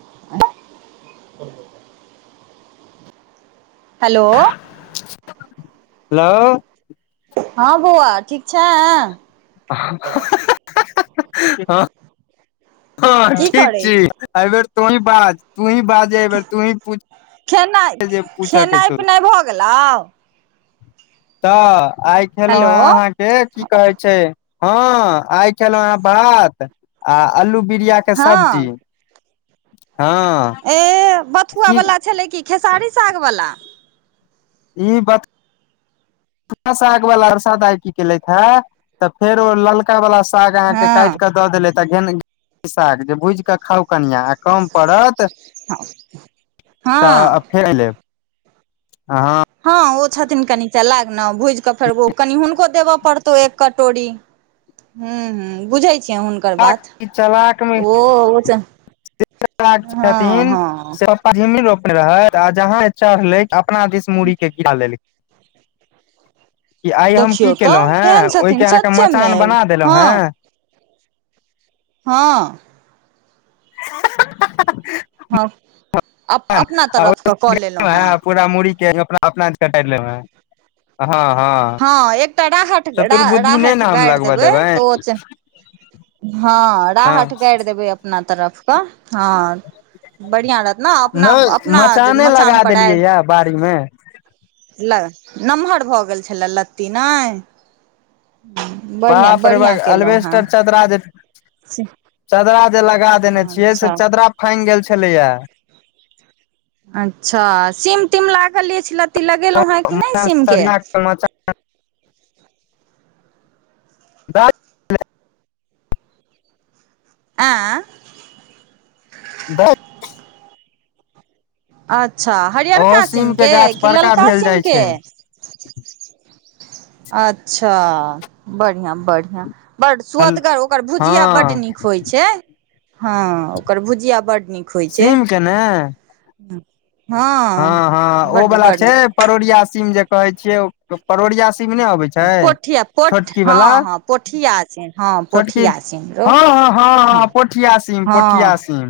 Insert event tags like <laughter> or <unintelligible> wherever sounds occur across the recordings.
<inaudible> hello hello हँ बौआ ठीक छै हँ हँ की ठीक करै छी एहि बेेर तोहि बाज तूहीं बाज इ बेर तूही पूछ जे पुछ के छै भेलों तऽ आइ खेलहु हेलो हें अहाँक से की कहे छै हँ आइ खेलहुं है भात आ अलू बिरिया के सब्जी हँ हँ ए बथुआ की वला छलै कि खेसारी साग बला ई बात थूआ साग वाललासाद की केलथि हे तऽ फेर ओ ललक हँ काट कऽ दऽ देलक है जे भुज के खाउ कनिया आ कम पड़त <inaudible> हँ तऽ फेर लेब अहाँ हँ ओ छथिन कनि चलाक ने भुजि कऽ फेर ओ कनि हुनको देबऽ पड़तौ एक कटोरी हूँ हूँ बुझै छियै हुनका चलाक मे तऽ जे चलाक हँ छथिन हँ पहिन नहि रोपने रहय आ जहां चढ़ले अपना दिस मुूड़ी के गिरा लेलखिन कि आइ हम की देखियौ केलहुँ तऽ हें केहन छथिन ओहिके अहाँके सच्चेमे मचान बना देलहुँ हँ हेँ हँ <unintelligible> हँ अप अपना तरफके कऽ लेलहुँ हेँ पूरा मुरड़ी के अपना अपना दिशन टाइर लेलहु ए ह हँ हँ हँ एकटा राहत चतुर्बुद्धि नहि ने हम गारि लगबऽ देबै देबनि तऽ ओ हँ हँ राहत गारि देबै अपना तरफके हँ बढ़िया रहत ने अपना नहि अपना मचाने मचान लगा पड़ आ देलियै ये बाड़ी मे ल नमहर भऽ गेल छलए लत्ती नहि <inaudible> बापरे ब अलबेस्टर चदरा जे से चदरा जे लगा देने छियै से चदरा फांग गेल छलैया अच्छा सीम तिम लागल ल छल लत्ती लगेलहुँ हेँ कि नहि सीमके द <unintelligible> आँ दस <unintelligible> अच्छा ओहो हरिअरका सीम के सीमके गाछ कि बड़का ललका भेल जाइ सीमके छै अच्छा बढ़िया बढ़िया बड हल सुदगर ओकर भुजिया बड हँ नीक होइ छै हँ ओकर भुजिया बड नीक सीम के ने ह <inaudible> हँ हँ ओ वाला छै परोरिया सीम जे कहे छियै परोरिया सीम ने अबै छै छै पोठिया पोठ छोटकी बला हँ हँ पोठिया सिन हँ छोटकी पोठिया सिन रौ हं हं हँ हं पोठिया सीम पोठिया हँ सीम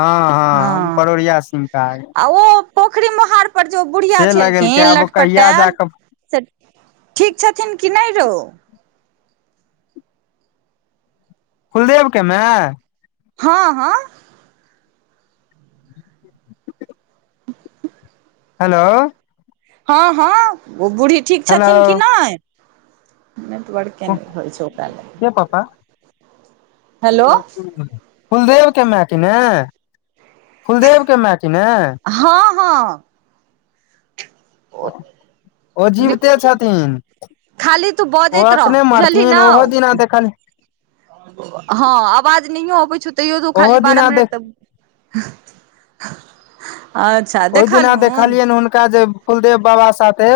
हँ हँ परोरिया सिम कहा गे आ ओ पोखरि मोहार पर जो बुढ़िया से लगेलकै छलखिन आब ओ कहिया लटपटायल जाकऽ से ठीक छथिन कि नहि रौ कुलदेव के माए हँ हँ <unintelligible> हेलो हँ हँ ओ बूढ़ी ठीक हेलो छथिन कि नहि केना होइ छै ओकरा ल ए पापा ओ करू फुलदेव के मायक ने फुलदेव के माय के ने हँ हँ ओ जीविते छथिन खाली तू बऽ ओ दैत रह अखने बुझलि मरथिन न ओहो दिना देखल हँ आवाज नहि अबै छौ तैयो तु ओहो खाली बारह दिना देख मिनट तऽ आ ओहि दिना देखलियनि हुनका जे फुलदेव बाबा साथे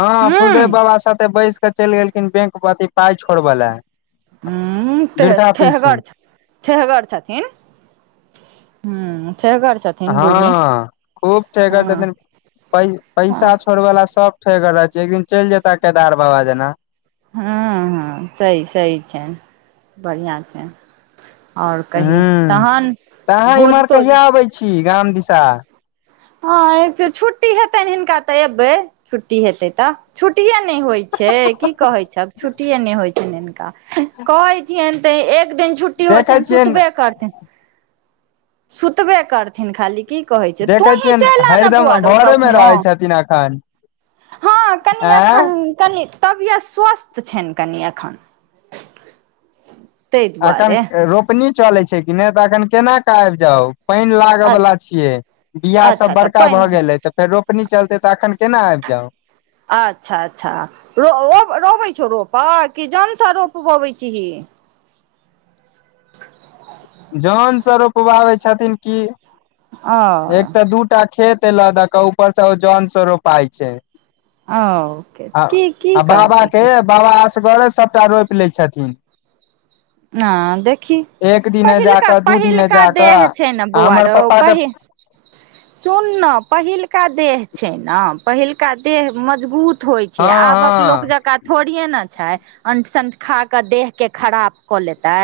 हँ हूँ फुलदेव बाबा साथे बैस कऽ चलि गेलखिन बैंक अथी पाय छोड़ब लए उं त थेहगर छ थेहगर छथिन हुं थेहगर छथिन बूढ़ी हँ खूब थेहगर हँ छथिन प हँ पैसा छोर वला सब ठेहगर रहै छै एक दिन चलि जेता केदार बाबा जेना ह्मँ हँ सही सही छै बढ़िआँ छै ओर कहि हूँ तहन तऽ अहाँ भोज इम्हर तोज कहिया अबै छी गाम दिशा हँ छुट्टी हेतनि हिनका तऽ एबै छुट्टी हेतै तऽ छुट्टीेए नहि होइत छै की कहैत छ छुट्टिये नहि होइत छनि हिनका कहै छियेन तऽ एक दिन छुट्टी होइ छै देखै ने छियनि सुतबे करथिन सुतबे करथिन खाली की कहे छै जे देखै तोही छियनि चलि आन' हरदम बौआ रौ घरे मे कखनो रहै छथिन एखन हँ कनि आँय अखन कनि तबियत स्वस्थ छनि कनि एखन ताहि एखन दुआरे रोपनी चलैत छै कि नहि तऽ एखन केन के आबि जाउ पानि लागऽ बला छियै बियाह अच्छा सब अच्छा बड़का भऽ पानि गेलै तऽ फेर रोपनी चलतै तऽ एखन केना आबि जाउ अच्छा अच्छा रो रोबै छौ रोपऽ कि जनसँ रोपबबैत छीही जऽन से रोपबाबे छथिन की एक ओ तऽ दूटा खेत एल द के ऊपरसँ जन सँ रोपाइ छै ओ आ की की आ बाबा के करबिही बाबा असगरे सबटा रोपि लै छथिन हँ देखही एक दिने पहिलका जाकऽ दू दिने पहिलका जाकऽ देह छै ने आ बौआ हमर रौ पप्पा के पहि सुन पहिलका देह छै ने पहिलका देह मजबूत होइत छै हँ आबक लोक हँ जकाँ थोड़िये ने छै अंटसन्ट खााकऽ देहके खराप कऽ लेतै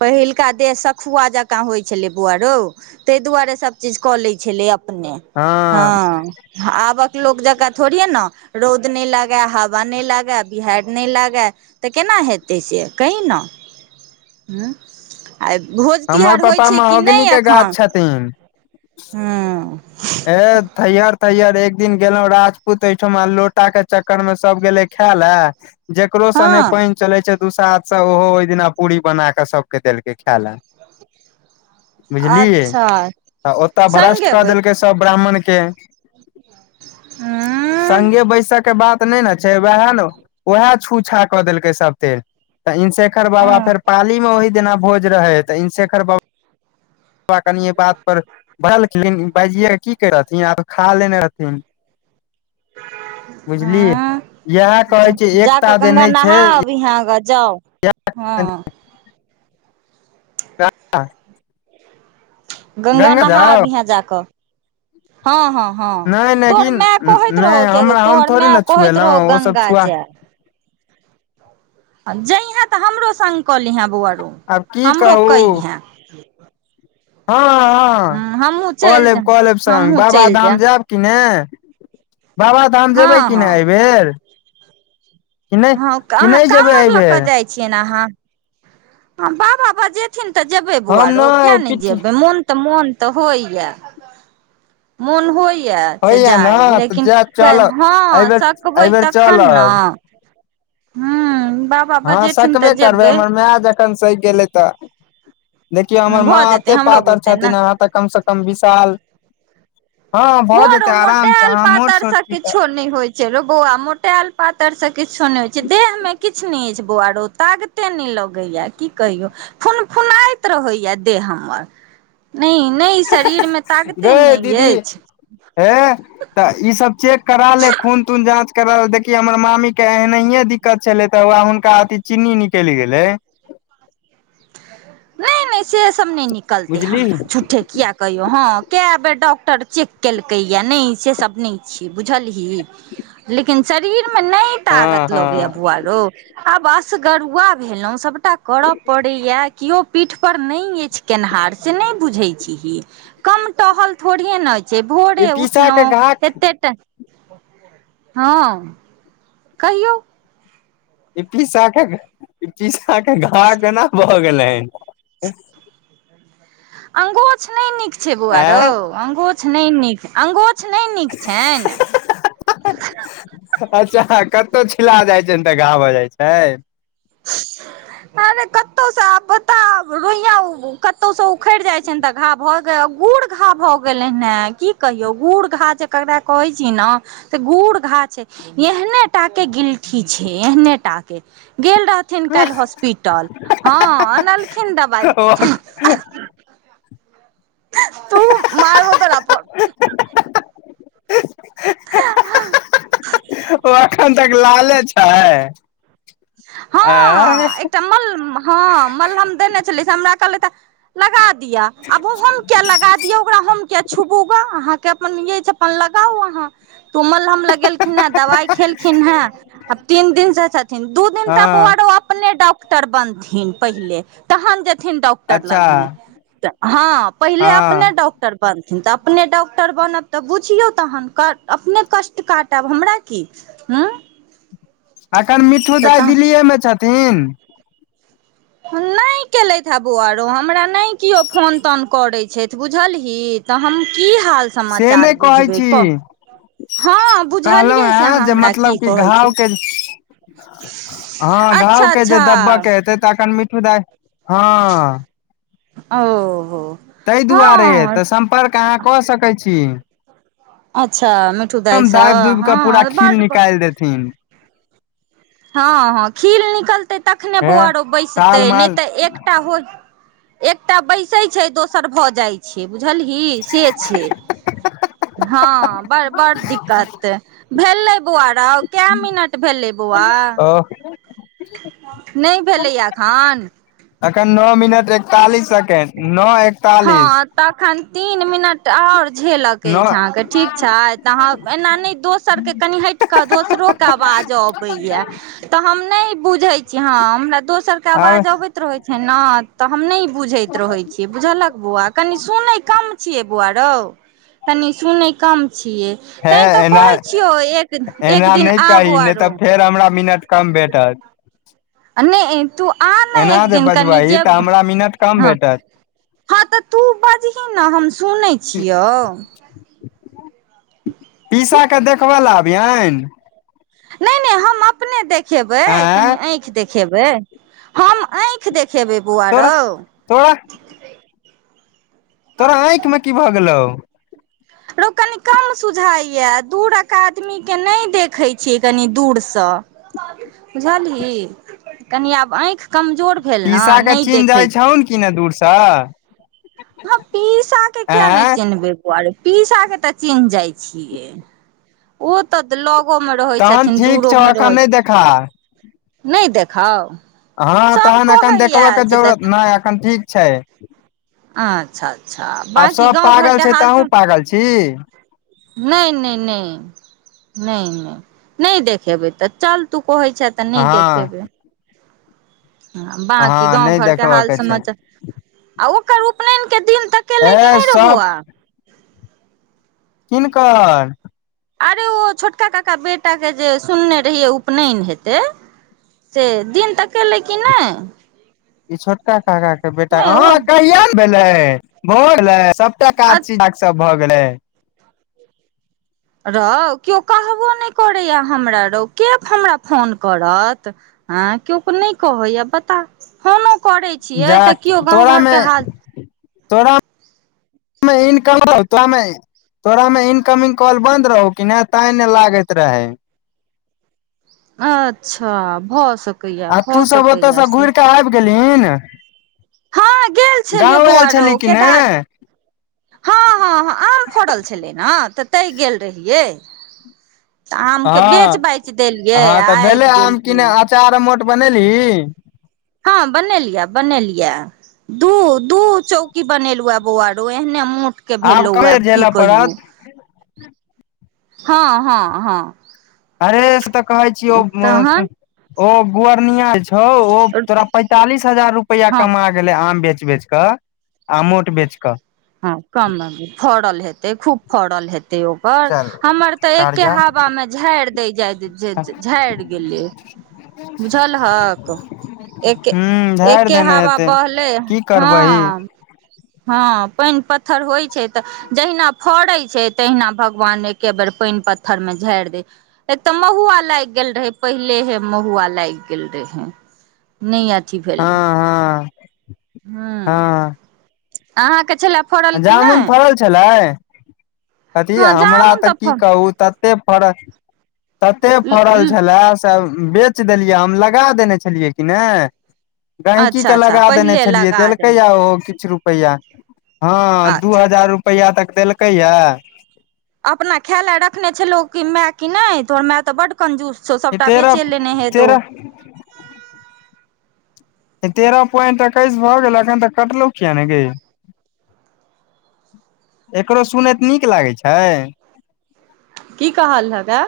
पहिलका देह सखुआ जँकाँ होइ छलै बौआ रौ तहि दुआरे सभचीज कऽ लै छेलै अपने हँ हँ आबक लोक जकाँ थोड़ी हे ने रौद नहि लागा हवा नहि लागा बिहाड़ि नहि लागा तऽ केना हेतै से कहीं ने उंम्म आइ भोज हमर तिहार होइ पप्पा छै कि महोगनी नहि के गाछ एखन छथिन हूंम्म हे थैहर थैहर एक दिन गेलहुं राजपूत ऐठुमा लोटा के चक्कर मे सब गेले खाय ले जेकरो सँ नहि हँ पानि चले छै दूसाथ से ओहो ओहि दिना पूरी बना कऽ सबके देलकै खाय ले बुझलियै अच्छा आ ओतऽ भ्रष्ट संगे कऽ बैठ देलकै सब ब्राह्मण के उं सङ्गे बैसै के बाद तऽ नहि ने छै वएह ने उएह छूछा कऽ देलकै सब तेल तऽ इनशेखर बाबा अं फेर पालीमे ओहि दिना भोज रहे तऽ इनशेखर बाबा कनि बात पर भरलख बाजिये <unintelligible> की कर रहथिन आब खा लेने रहथिन बुझलियै अं इएह कहै छै एकता जे नहि छै बिहँगा जाउ हँ जा गौगा नहा अबिहें जाकऽ हँ हँ हँ नहि नहि तोहर की मे कहैत नहि रहौ से हमरा हम तोहर थोड़े मे ने कहैत रहौ छुएलहुँ ओ सब गंगा छुआ जेय जइहे तऽ हमरो सङ्ग कऽलिहे बौआरौ आब की कहू हँ हँ हमहूँ कऽ चलि लेब कऽ जायब लेब सङ्ग हमहूँ चलि बाबाधाम जायब कि ने बाबाधाम जेबै हँ कि नहि हँ एहिबेर कि नहि हँ कि अहाँ नहि जेबै काँवर लऽ कऽ एहिबेर जाइ छियै ने अहाँ बाबा बजेथिन तऽ जेबै हम बौआरो किया नहि पीठ जेबै मोन तऽ मन तऽ होइय मन होइ कि से होइया ने जाइ तऽ लेकिन जायब चलब हँ एहिबेर सकबै एहिबेर तखन ने चलब हूंम्म बाप हँ सकबे करबै हमर माय जखन सकि गेलै तऽ देखियौ हमर माँ भऽ जेतै एते हमरो पातर बुते ने छथिन अहाँ तऽ कम से कम विशाल हँ भऽ बौआ रौ जेतै आरामसँ मोटायल अहाँ मोट पातर सोंट से छी तऽ किछो होइ छै रो बौआ मोटेल पातर से किछो नहि होइ छै देह मे किछु नहि अछि छै बौआ रो ताग कते नहि लगैया की कहियो फुनफुनाइत रहैया देह हमर नहि नहि शरीरमे तागते गै नहि दीदी अछि हे तऽ ई सब चेक करा ले खून तून जाँ च करल देखी हमर मामी के एनाहियए दिक्कत छले तऽ हुनका अथी चीन्नी निकलि गेलै नहि नहि से सभ नहि निकलतै बुझली हमरा झूठे किए कहियौ हँ कए बेर डॉक्टर चेक केलकैए नहि से सभ नहि छियै बुझलही लेकिन शरीरमे नहि कटा हँ तागत लगैया हँ बुआरो आब असगरुआ भेलहुँ सभटा करय पड़ैया केओ पीठपर नहि अछि केनिहार से नहि बुझैत छीही कम टहल थोड़िये न जे ई भोरे पीसा के घाक उठलहु एतेटा हँ कहियौ ई पीसा पीसा के घाव केना भह गेल हन <inaudible> अंगुछ नहि नीक छै बौआ रौ आँ अंगूछ नहि नीक अंगुछ नहि नीक छनि अच्छा कतौ छिला जाइ छै ने तऽ घा भ जाइ छै अरे कतो साब बता रोया कतो स उखड़ि जाइ छ त घा भऽ गेल गुड़ घा भऽ गेलै ने की कहियो गुड़ घा जे ककरा कहै छी ने तऽ गुड़ घा छै एहने टा के गिलठी छै एहने टा के गेल रहथिन काल्ह हॉस्पिटल हँ अनलखिन दबाइ ओ तू मारबो तोरा अपन ओ एखन तक लाले छै आँ हँ एकटा मल हँ मलहम देने छलिय से हमरा कहलै तऽ लगा दिया अब हम क्या लगा दियो ओकरा हम कि छुबूगा अहाँके अपन य अपन लगाउ अहाँ तूमल हम लगेलखिन हे दवाई खेलखिन हे आब तीन दिन से छथिन दू दिन तक ओ हँ आरो अपने डॉक्टर बनथिन पहिले तहन जेथिन डॉक ड्टर अच्छा लग मे त हँ पहिले अपने हँ डॉक्टर बनथिन तऽ अपने डॉक्टर बनब तऽ बुझियौ तहन अपने कष्ट काटब हमरा की हँ अखन मिट्ठू दाइ दिल्लीए मे छथिन नहि केलथि हे बौआरो हमरा नहि केओ फोन तोन करै छैथ बुझलही तऽ हम की हाल से समाचार नहि कहै बुझबै छी क हँ कहलहुं बुझलियै से हें अहाँ जे हमरा की मतलब कि कहैत घाव छै के हँ घाव के जे दब्बके हेतै तऽ एखन मिठू दाय हँ ओहो तहि दुआरे हँ तऽ सम्पर्क अहाँ कऽ सकै छी अच्छा मिठू द दाइसँ दाब दुूब कऽ पूरा हँ खिल बड निकाल देथिन हँ हँ खीर निकलतै तखने हे बौआरो बैसतै ताल नहि माल तऽ एकटा हो एकटा बैसै छै दोसर भऽ जाइ छै बुझलही से छै हँ बड़ बड़ दिक्कत भेले बौआरा के मिनट भेलै बौआ बोओ ओ नहि भेलैया अखन अखन नओ मिनट एकतालिस सेकेंड नओ एकतालिस हँ तखन तीन मिनट आओर झेलक नओ अछिहके ठीक छै तऽ ह एना नहि दोस सबके कनी हैट कऽ दोसरो के आवाज अबैया तऽ हम नहि बुझै छीय हँ हमरा दोसर के आब आवाज अबैत रहै छै ने तऽ हम नहि ई बुझैत रहै छियै बुझलक बौआ कनि सुनै कम छियै बौआ रौ कनि सुनै कम छियै हे तैँ तऽ एना कहै छियौ एक एक एना दिन नहि आबो कही नहि आरो तऽ फेर हमरा मिनट कम भेटत नहि तू आ नहि एना एक जे दिन कनी बजबही तऽ जेब हमरा मिनट कम हँ भेटत हँ तऽ तू बजही ने हम सुनैत छियौ <inaudible> पीसा के देखबै लए आबियनि नहि नहि हम अपने देखेबै आँय कनी आँखि देखे देखेबै हम आँखि देखेबै बौआ तोरा रौ तोरा तोरा आँखि में की भए गेलौ रो कनि कम सुझाइ यए दूरक आदमी के नहि देखैत छीयै कनी दूर सँ बुझली कनी आब आँखि कमजोर भेल ने पीसा के नहि चीन्ह देखै जाइ छौन कि ने दूर से ह पीसा के किया नहि चिन्हबे बुआ रे पीसा के तऽ चिन्ह जाइ छियै ओ तऽ लगो मे रहै तहन छथिन ठीक दूरो छौ मे एखन नहि रहैन देखा नहि देखाउ हँ सब तहन एखन कहैया देखबय के से जरूरत देख नहि अखन ठीक छै अच्छा अच्छा बाँकी गाँव घर के हाल सब लगल छी नहि नहि नहि नहि नहि नहि देखेबै तऽ चल तू कहै छ तऽ नहि हँ देखेबै बकी हँ गाँंव नहि घर के देखबऽ हाल छै समाचार आ ओकर उपनयन के दिन तक ए सब किन्कर अरे ओ छोटका काका बेटा के जे सुनने रहियै उपनयन हेतै से दिन तकेलै कि नहि ई छोटका काका के बेटा नहि ओ कहिय ने भेले भो सबटा काज छ ई सब भऽ गेलै रौ केओ कहबो नहि करैए हमरा रौ के हमरा फोन करत आँ केओ के नहि कहैएा बता फोनो करैत छियै तऽ केओ गाँउ घर के हाल थोड़ा इनक तमे तोरा में इनकमिंग कॉल बंन्द रहौ कि नहि तां नहि लागैत रहे अच्छा भऽ सक आ तू सब ओतय से घुर कऽ आबि गेलहीन हँ गेल छलियै बौआ रो कि ने केदार हँ हँ हँ आम फड़ल छलै ने तऽ तय गेल रहियै तऽ आम के बेच हँ बच देलियै आबि गेलियै आचार अमोट बनेली हँ बनेलियै बनेलियै या दू दू चौकी बनेलहुँ आ बौआरो एहने मोट के भेलहु कमे आब की झेलऽ पड़त कहियोब हँ हँ हँ अरे से तऽ कहे छीय ओ तहन ओ बोर्निया छै हौ ओ तोरा पैंतालीस हजार रुपआ हँ कमा गेलै आम बेच बेच कऽ आ मोट बेच कऽ हँ कम फड़ल हेतै खूब फड़ल हेतै ओकर चल हमर तऽ एके कार्या हवा मे झाड़ि दै जाय झाड़ि गेलै बुझलहक एके हूँ झाड़ि एके देने हवा हेतै बहले की करबही हँ हँ पानि पत्थर होइ छै तऽ जहिना फड़ै छै तहिना भगवान एके बेर पानि पत्थर मे झाड़ि देै एक तऽ महुआ लागि गेल रहै पहिले हे महुआ लागि गेल रहे नहि अथी हँ भेलै हँ हँ हँ आहा के छलल जामुन फड़ल छलै कथी हँ हमरा जामुन तऽ की कहू तते फड़ल तते फड़ल छलै त बेच देलियै हम लगा देने छलियै कि ने गहिकी अच्छा के अच्छा लगा देने पहिले छलियै लगा देलकै देने या ओहो किछु रुपैया हँ दू अच्छा हजार रुपया तक देलकै यै अपना खैलै रखने छैलै कि माइ कि नहि तोहर माइ तऽ बड्ड कंजूस छौ सबटा बेचे लेने हे तो ह <inaudible> <inaudible> तेरह पोइंट एकैस भऽ गेल अखन तऽ कटलहु किया ने गै एकरो सुनैत नीक लागैत छै की कहलहक ऐ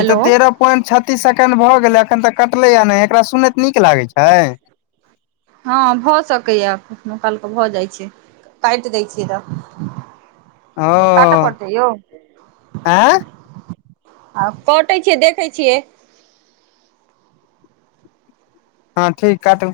ई तऽ तेरह पोइंट छत्तीस सेकेंड भए गेले अखन तऽ कटले आ ने एकरा सुनैत नीक लागे छै हँ भऽ सकैया कखनो कालके भऽ जाइ छै काइट दैत छियै तऽ ओ काटऽ पड़तै यौ आँय आ कटै छियै देखैत छियै हँ ठीक काटू